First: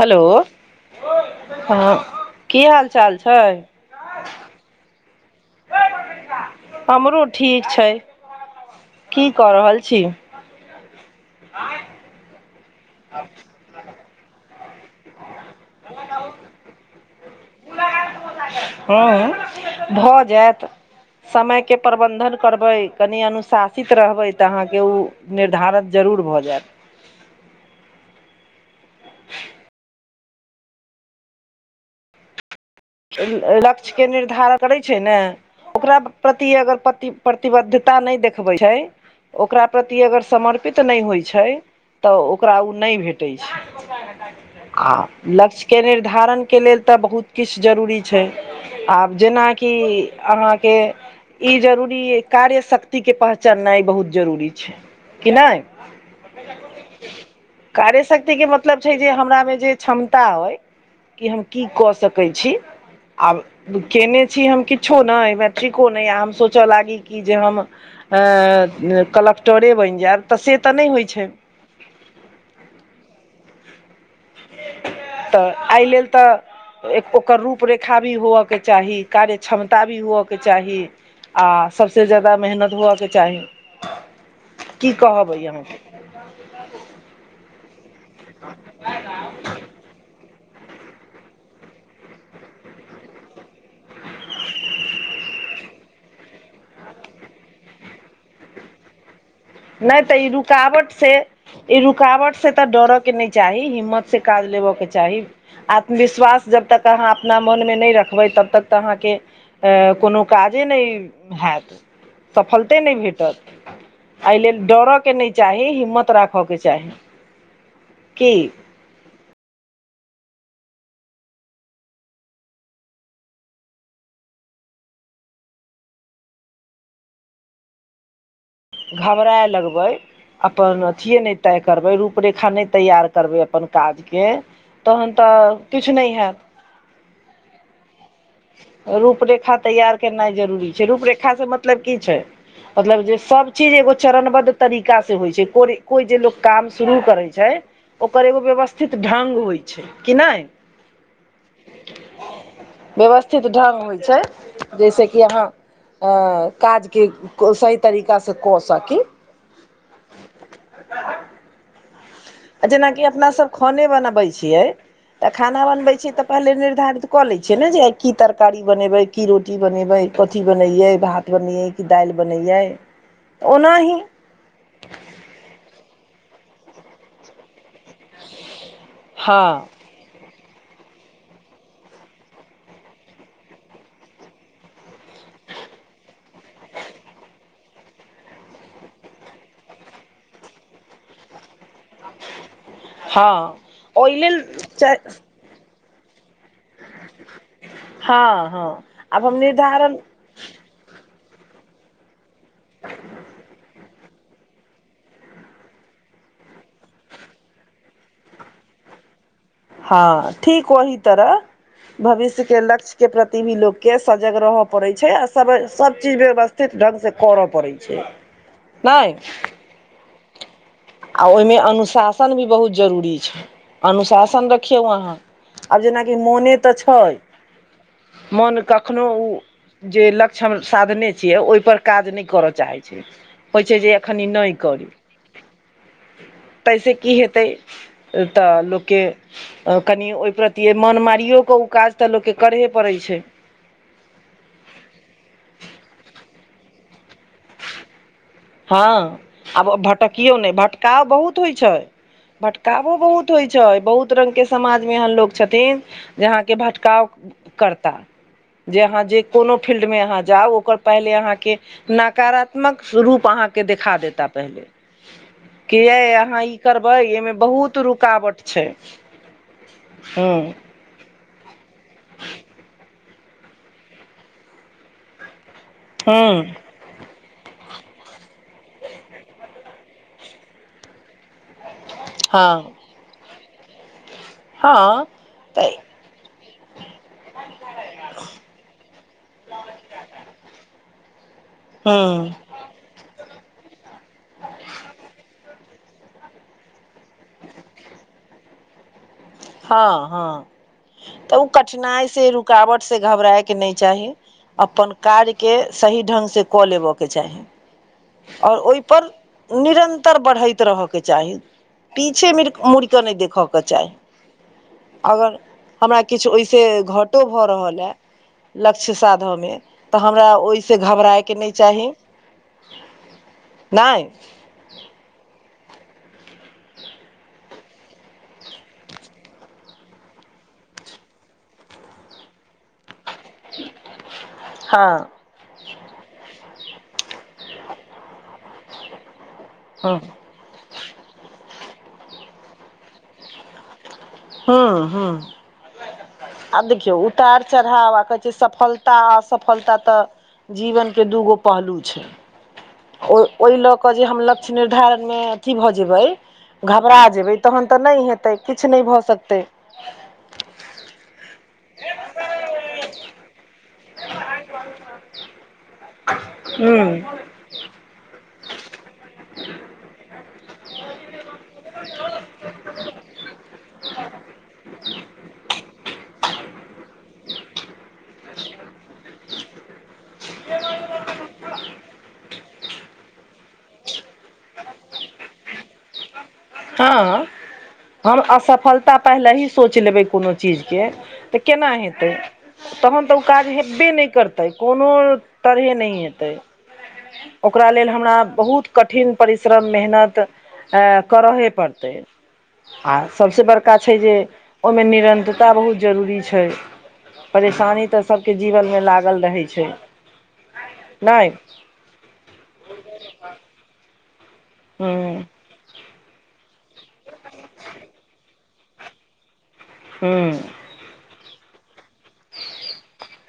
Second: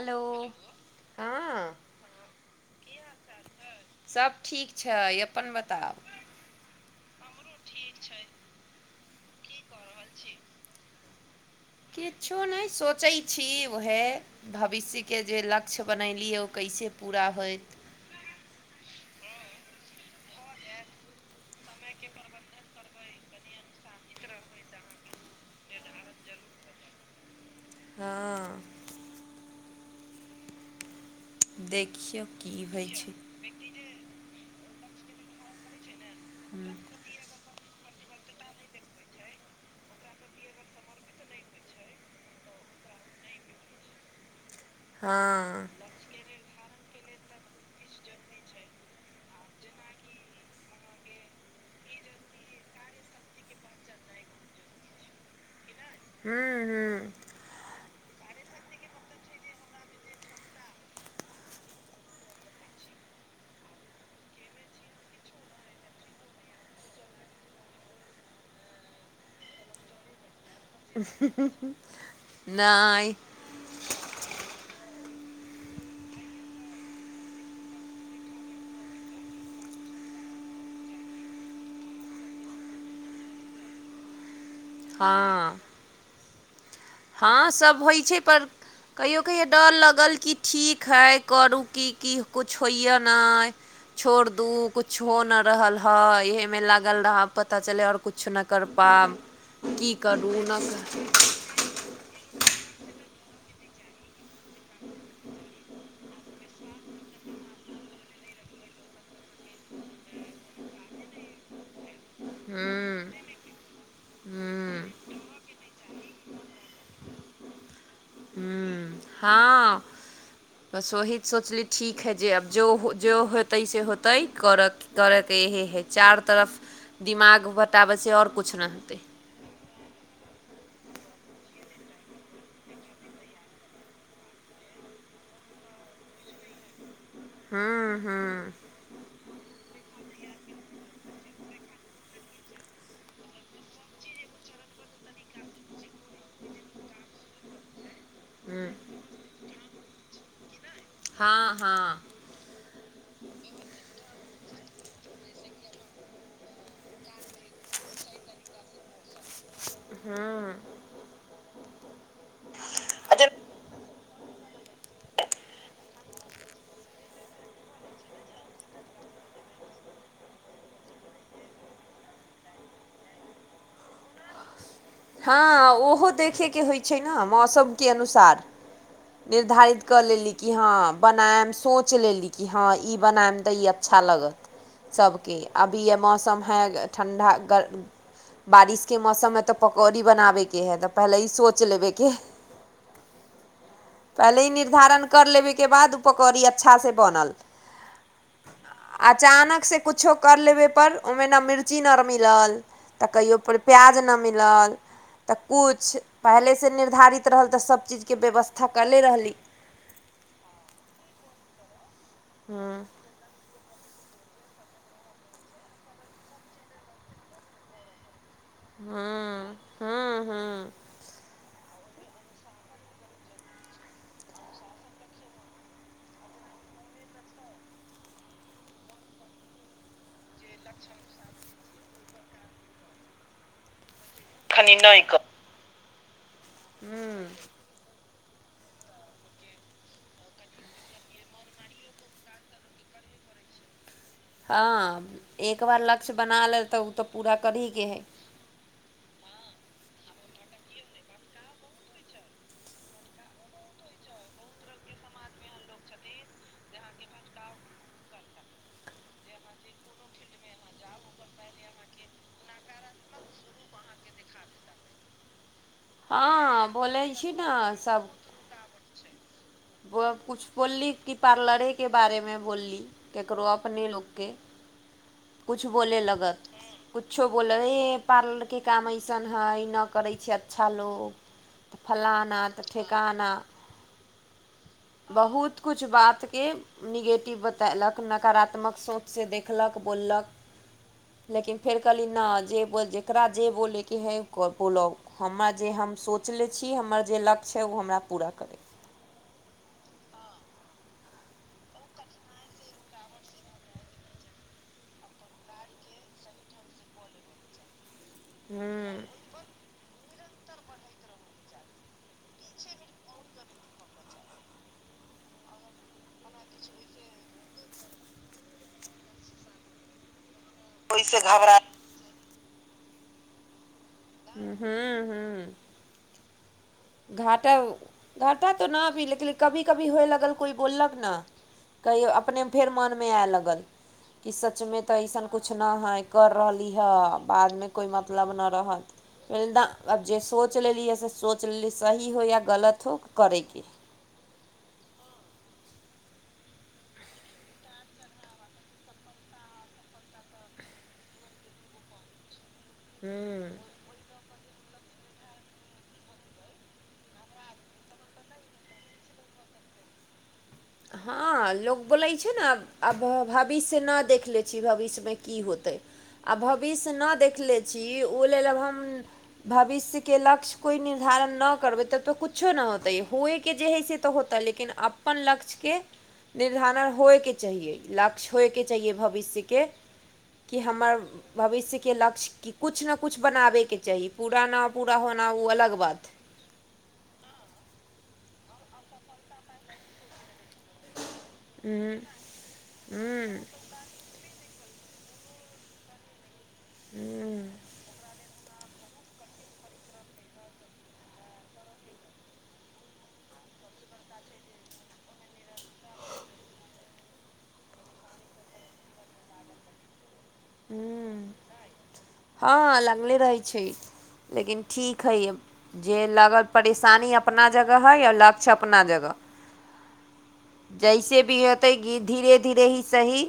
Hello हँ की हाल चाल छैय? सब ठीक छैय अपन बताउ। हमरो ठीक छैय की कऽ रहल छी? किछु नहि सोचै छी उएह भविष्य के जे लक्ष्य बनेलियै ओ कैसे पूरा होइत। ह भऽ जायत समयके प्रबन्धन करबै कनि अनुशासित रहबै तऽ अहाँके ओ निर्धारित जरूर भऽ जायत। हँ देखियौ की होइ छैय। लक्ष्य के निर्धार करै छैयय ने ओकरा प्रति अगर प्रतिबद्ध नहि देखबै छै ओकरा प्रति अगर समर्पित नहि होइ छै तऽ ओकरा ओ नहि भेटैत छै आ लक्ष्य हँ के निर्धारण के लेल तऽ बहुत किछु किछ जरूरी छै आब जेनाकि अहाँके ई जरूरी अ कार्य शक्तिके पहचाननाइ बहुत जरूरी छै कि नहि हू ह कार्य शक्तिक के मतलब छै जे हमरा मे जे क्षमता अइ कि हम की कऽ सकैत छी आब कयने छी हम किछो नहि मै ठीको नहि आ हम सोचय लागी कि जे हम अ कल स्टोरीे बनि जायत त से तऽ नहि होइ छै नहि तऽ एहि लेल तऽ ओकर रूपरेखा भी होअके चाही कार्य क्षमता भी होअके चाही आ सभसे ज्यादा मेहनत हअके चाही की कहबै हँ ह हँ सब होइ छै पर कहियो कहियो डर लागल कि ठीक हइ करू की की किछु होइए नहि छोड़ दू कुछ हो न रहल हे इहे में लागल रह पता चल और कुछ छनकाकर्पा नहि तऽ ई रुकावट से ई रुकावट से तऽ डरय के नहि चाही हिम्मत से काज लेबय के चाही आत्मविश्वास जब तक अहाँ अपना मनमे नहि रखबै तब तक तऽ अहाँके कोनो काजे नहि हैत सफलते नहि हूँ भेटत एहि लेल हूँ डरऽ के नहि चाही हिम्मत राखऽ के चाही कि हूँ हँ बस ओोहित सोचली ठीक हइ जे आब जो जो होतै से होतै करऽ करयके इएहे हइ चारू तरफ दिमाग बटाबै छै आओर किछु नहि हइ घबराए लगबै अपन अथिए नहि तय करबै रूपरेखा नहि तैयार करबै अपन काजके तहन तऽ किछु नहि होत हँ हँ रूपरेखा तैयार केनाइ जरूरी छै रूपरेखासँ मतलब की छै मतलब जे सब चीज एगो चरणबद्ध तरीका से होइ छै को कोइ जे लोकोग काम शुरू करै छै ओकर एगो हूँ व्यवस्थित ढ्ग होइ छै कि नहि हँ हँ व्यवस्थित ढ्ंग होइ छै जैसेकि अहाँ काजके सही तरीकासँ कऽ सकी हँ जेनाकि अच्छा अपना सभ खाने बनबै छियै तऽ खाना बनबे छै तऽ पहिले निर्धारित कऽ ले छै ने जे की तरकारी बनेबै की रोटी बनेबै कथी बनैयै भात बनैयै कि दालि बनैयै ओनाही हँ ओहो देखय के होइत छै ने मौसम के अनुसार हँ निर्धारित क कऽ लेली कि हँ बनायम सोचि लेली कि हँ ई बनायम दऽ ई अच्छा लागत सभके अभी य मौसम है ठण्डा बारिश के मौसम मे तऽ पकौड़ी बनाबे के है तऽ पहले ई सोच लेबे हँ ओहि लेल पलहि निर्धारण कर लेब बाद पकौड़ी अच्छा से बनल हँ हँ आब हम अचानक से निर्धारण कछो कर लेबे पर ओहि मे ने मिर्ची नहि मिलल तऽ कहियो पर प्याज नहि मिलल तऽ किछु पहिले से निर्धारित रहल तऽ सभ चीज के व्यवस्था कयले रहली हँ ठीक ओही तरह भविष्य के हूँ लक्ष्य के प्रति भी लोक के सजग रहय पड़े छै आ सब सब चीज व्यवस्थित ढंग से करऽ पड़ै छै नहि हुँ हुँ आ ओहि मे अनुशासन भी बहुत जरूरी छै अनुशासन रखियौ अहाँ आब जेनाकि मोने तऽ छै मन कखनो ओ जे लक्षण हम साधने छियै ओहि पर काज नहि करय चाहैत छै होइ छै जे खनि नहि करी तैसे की हूँ हेतै तऽ लोक के कनि ओहि प्रति मन मारिओ कऽ उऽ काज तऽ लोक के करहे पड़ैत छै हँ एक बार लक्ष्य बना लेल तऽ ओ तऽ पूरा करही के हइ हँ आब भटकियो नहि भटकाव बहुत होइ छै भटकावो बहुत होइ छै बहुत रंग के समाज मे एहन लोक छथिन जे आहाँके भटकाव करता जे अहाँ जे कोनो फील्ड मे आहाँ जाउ ओकर पहिले अहाँ के नकारात्मक रूप उचहाँ के देखा देता पहिले कि ये आहाँ ई हँ करबै बोलै छी एहिमे न बहुत रुकावट छै वह किछु हूँ बोलली कि पार्लरे के बारेमे बोलली ककरो अपने लोक के कछु बोलय लगत हूँ किछो बोलै हे पार्लर के काम अइसन हइ ई नाऽ करै छै अच्छा लोग तऽ फलाना तऽ हँ ठेकाना हँ बहुत तऽ कछु बात के निगेटिव बतेलक नकारात्मक सोच से देखलक बोललक लेकिन फेर कहली न हूँ जे बोल जकरा जे बोलयके हइ बोलौ हमर जे हम सोचले छी हमर जे लक्ष हइ ओ हमरा पूरा करै हँ हँ तऽ उऽ कठिनाइ से रुकावट से घबराए के नहि चाही अपन कार्य के सही ढ़ग से कऽ लेबयके चाही आओर हूँ ओहिपर निरन्तर बढ़ैत रहयके चाही पीछे मिर मुड़िकऽ नहि देखय के चाही अगर हमरा किछु ओहि से घटो भऽ रहलए लक्ष्य साधय मे तऽ हमरा ओहि से घबराय के नहि चाही नहि हूँ हूँ घाटा घाटा तऽ नहि अबी लेकिन कभी कभी होय लगल कोइ बोललक न कहियो अपने फेर मोन मे आय लगल कि सचमे तऽ हँ अइसन कछु नहि हइ कर रहली हँ बाद मे कोइ मतलब नैय रहत [unintelligible] हँ आब जे सोच लेली ह से सोचि लेली सही हो या गलत हो करयके ह्म हँ आब देखियौ उतार चढ़ाव आ कहै छै सफलता आ असफलता तऽ जीवन के दूगो पहलू छै ओ हूँ ओहि लऽ केऽ जे हम लक्ष्य निर्धारणमे अथी भऽ जेबै घबरा जेबै तखन तऽ नहि हेतै किछु नहि भऽ सकतै हँ लोग बोलै छै न आ भाविष्य न ना देखले छी भविष्य मे की होतै आ हँ भविष्य न देखले छी ओ लेल अब हम भविषके लक्ष्य कोई निधारन नऽ करबै तब तऽ कुछ कुछो न होतै होइके जे हइ से तऽ होतै लेकिन अपन लक्ष्य के निर्धारण होइके चाहिए लक्ष्य होइके चाहिए भविष्यके कि हमर भविष्यके लक्ष्य क किछु ने किछु बनाबयके चाही पूरा नहि पूरा होना ओ अलग बात हइ हँ हम असफलता पहिले ही सोच लेबै कोनो चीज केना हूँ हेतै तहन तऽ ओ हूँ काज हेबे नहि करतै कोनो तरहे नइ हेतै ओकरा लेल हमरा बहुत कठिन परिश्रम मेहनत अ करहे पड़तै आ सभसँ बड़का छै जे ओहिमे निरन्तरता बहुत जरूरी छै परेशानी तऽ सभके जीवनमे लागल रहै छै नाय हँ लगले रहै छै लेकिन हूँ ठीक हइ जे लागल परेशानी अपना जगह हइ आ लक्ष्य अपना जगह हूँ जैसे भी होतै कि धीरे धीरे ही सही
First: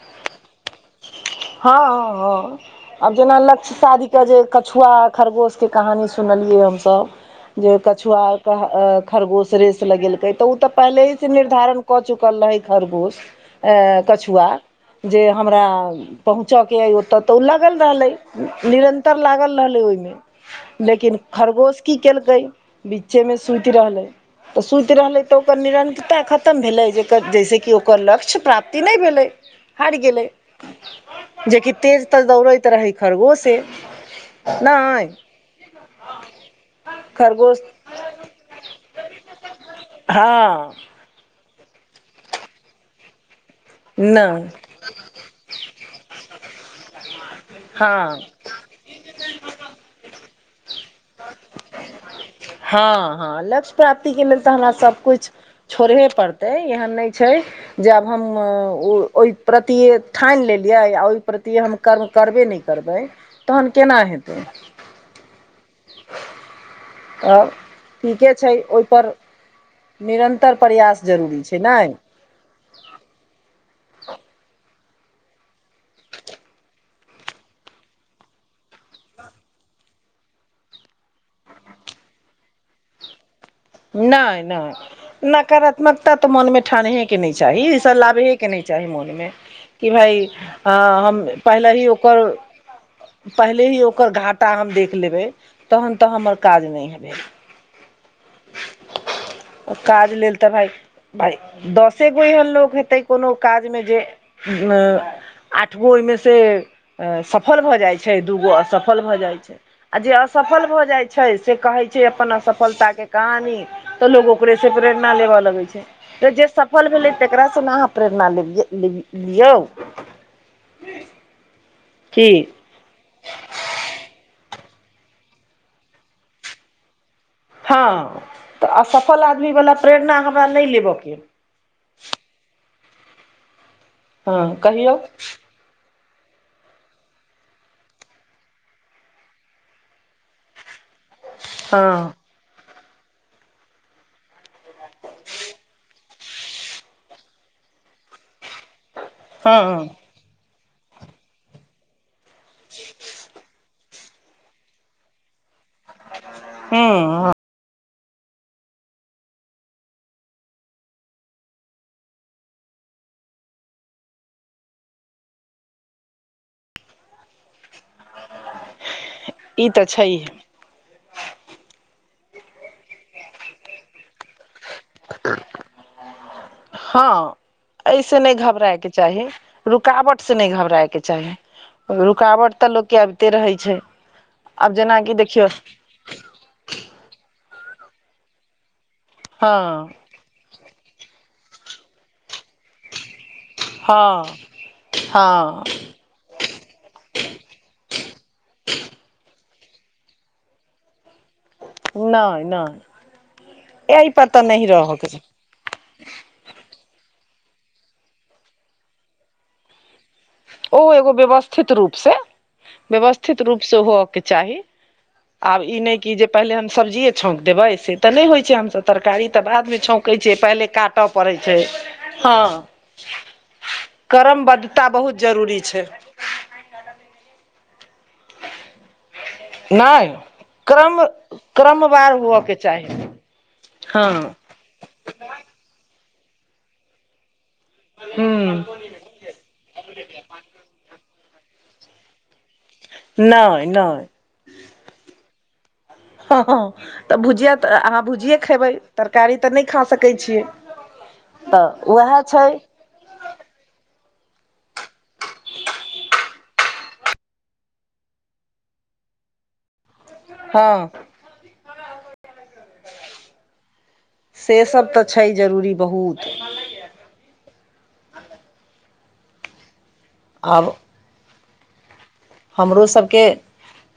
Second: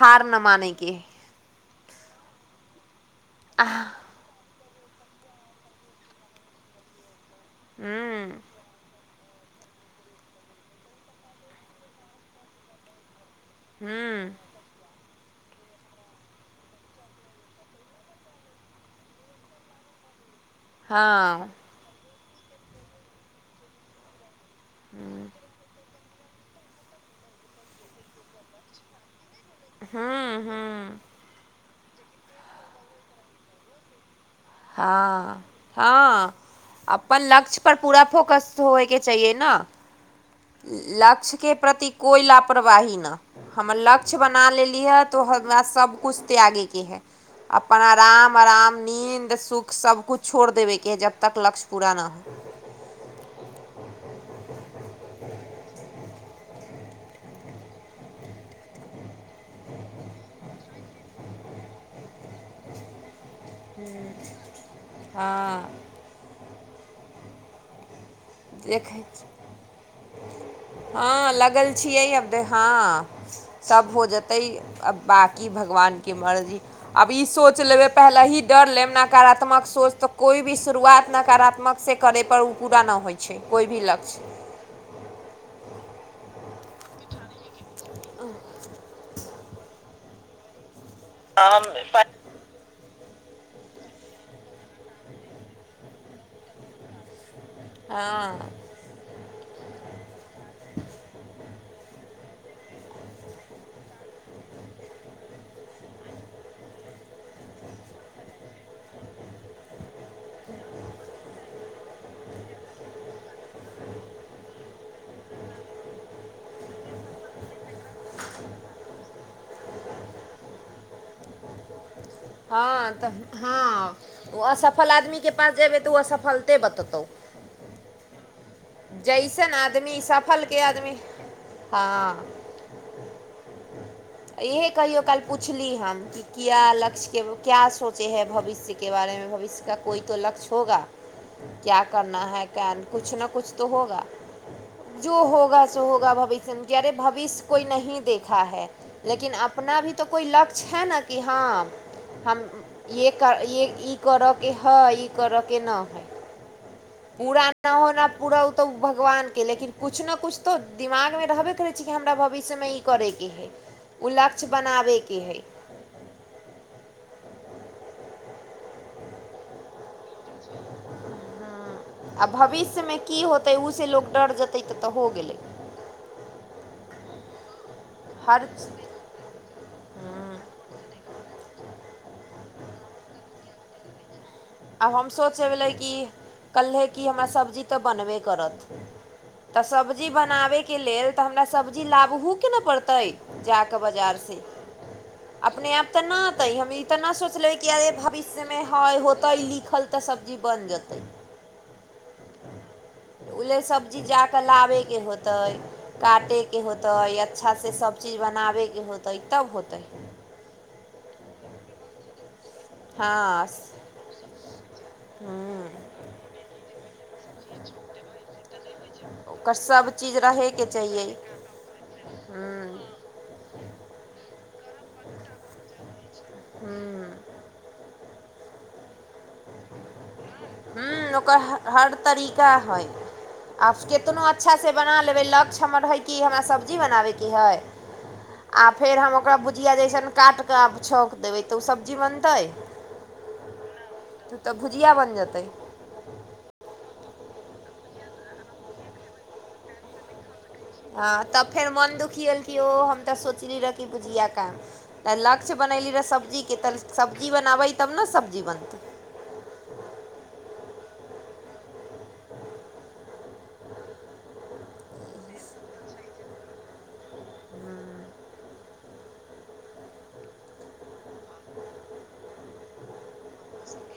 हार न मानैके हइ हँ हँ हँ आब जेना लक्ष्य शाधी के जे कछुआ आ खरगोश के कहानी सुनलियै हमसभ जे हम्म कछुआरके खरगोश रेस लगेलकै तऽ ओ तऽ पहिलेसँ निर्धारण कऽ चुकल रहै खरगोश ऐ हम्म कछुआ जे हमरा पहुँचके अइ ओतऽ तऽ ओ लागल रहलै निरन्तर लागल रहलै ओहिमे लेकिन हँ खरगोश की केलकै बीच्चे मे सुति रहलै तऽ सुति रहलै तऽ ओकर निरंतरता खतम भेलै जेकर जैसे कि ओकर लक्ष्य प्राप्ति नहि भेलै हारि गेलै हम्म हम्म जेकि तेज तऽ दौड़ैत रहै खरगोसे हँ हँ अपन लक्ष्य खरगोश पर पूरा फोकस होयके चाहिए न हँ लक्ष्यके प्रति कोइ लापरवाही न हम लक्ष्य बना नहि लेली ह तो हमरा सबकुछ त्यागेके हइ अपन हँ आराम आराम नींद सुख सबकुछु छोड़ देबैके हइ जबतक लक्ष्य पूरा न होई हँ हँ लक्ष्य प्राप्तिक के लेल तऽ हमरा सबकुछ छोड़हे पड़तै एहन नहि छै जे आब हम ओहि प्रति ठानि लेलियै आ ओहि प्रति हम कर्म करबे नहि करबै तहन केना हँ तब ठीके छै देखै ओहिपर छी, निरन्तर प्रयास जरूरी छै नैय हँ सब हो जेतै अब बाकी भगवानके मर्जी आब ई सोच लेबै पहिले ही डर लेब नकारात्मक सोच तऽ कोइ भी शुरुआत नकारात्मक से करै पर ओ पूरा नहि होइ छै कोइ भी लक्ष्य नाई नकारात्मकता तऽ मोनमे ठनहेके नहि चाही ई सब लाबहेके नहि चाही मोनमे कि भाय हम पहिले ही ओकर पहिले ही ओकर घाटा हम देख लेबै तहन तऽ हमर काज नहि हेतै हँ काज लेलल तऽ भाई दसे गो एहन लोक हेतै कोनो काजमे जे आठ गो ओहिमे से सफल भऽ जाइत छै दूगो असफल भऽ जाइ छै आ जे असफल भऽ जाइत छै से कहै छै अपन असफलता के कहानी तऽ लोग ओकरेसँ प्रेरणा लेबऽ लगै छै तऽ जे सफल भेलै तकरासँ ने अहाँ प्रेरणा लेलयै लियौ की हँ तऽ हँ ओ असफल आदमीके पास जेबै तऽ उऽ असफलते बतेतहु हँ तऽ असफल जैसन आदमीवला आदमी प्रेरणा हमरा सफलके नहि आदमी लेबऽके अ हँ इह कहियौ कल पूछि पुछली हम कि किया लक्ष के क्या सोचे है भविष्यके बारेमे भविष्य का कोइो लक्ष्य होगा क्या हँ करना है क्या कुछ न कुछ तो होगा जो होगा सो होगा भविष्यमे अरे भविष्य कोइ नहीं देखा है लेकिन अपना हँ भी तऽ कोइ लक्ष्य हइ ने कि हँ हम ये कर य ई करयके हइ करऽ के न है हँ पूरा न होना पूरा ओ तऽ भगवानके लेकिन किछु ने किछु तऽ दिमागमे रहबे करै छै कि हमरा भविष्यमे ई करैके हइ ओ लक्ष्य बनाबैके हइ ई तऽ छै यै आ भविष्य मे की होतै ओ से लोग डर जेतै तऽ तऽ हो गेलै हँ ऐसे नहि हर घबरै ह कि चाही रुकावट से नहि घबरायके चाही रुकावट तऽ लोकके अबिते रहै छै आब हम जेनाकि सोचि देखियौ लेबै कि कहलहे कि हमरा सब्जी तऽ बनबे करत तऽ हँ सब्जी बनाबैके लेल तऽ हमरा सब्जी लकबौ ने पड़ते बाजार हँ से हँ अपने आप तऽ नहि आता ह हम तऽ नहि सोचलेबै कि अरे भविष्यमे है होतै लिखल तऽ सब्जी बनि जेतै नहि नहि ओहि लेल सब्जी जा एहिपर कऽ तऽ नहि लाबयके रहऽके छै होतै काटेके होतै अच्छासँ सब चीज बनाबैके होतै तब होतै ओ एगो व्यवस्थित रूप से हँ व्यवस्थित रूप से होयके चाही आब ह्म्म ई नहि कि जे पहिले सब्जिए छौंक देबै से तऽ नहि होइ छै हमस तरकारी तऽ ओकर बाद मे छौंकै सभचीज छ पहिले रहयके काटय चाहियै पड़े छै छै हँ ह्म्म करमबद्धता बहुत जरूरी छै ह्म नहि क्रम ह्म्म ओकर हर क्रमवार तरीका हुअके चाही हइ आ हँ कतनो अच्छासँ बना लेबै लक्ष्य हमर हइ कि हमरा सब्जी बनाबयके हइ हू आ फेर हम ओकरा भुजििया जइसन काटिकऽ आब छौक देबै तऽ ओ सब्जी बनतै नहि न तऽ ओ तऽ भुजिया बनि जेतै हँ हँ तऽ भुजिया तऽ अहाँ भुजिए खेबै तरकारी तऽ नहि खा सकैत छियै हँ तऽ फेर मोन उएह दुखी गेल छै कि ओ हम तऽ सोचली रहए कि बुझआ काम तऽ लक्ष्य बनयली रहए सब्जीके तऽ सब्जी बनाबै तब ने सब्जी बनतै हँ [inaudible] से सब तऽ छै जरूरी बहुत आब हमरो सबके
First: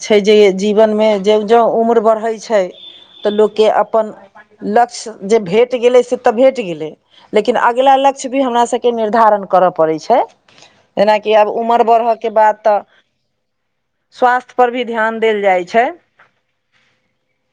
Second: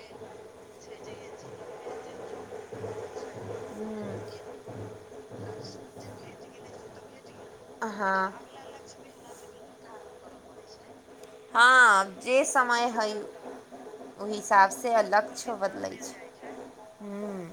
छै जे जीवनमे जँ ज्यँ उम्र बढ़ै छै तऽ लोकके अपन हम्म, लक्ष्य जे भेट गेलै से तऽ भेट गेलै लेकिन अगिला लक्ष्य भी हँ हमरा सभके निर्धारण करय पड़ै छै जेनाकि आब उमर बढ़ऽके बाद तऽ भइ स्वास्थ्य पर भी ध्यान देल जाइ छै हूँ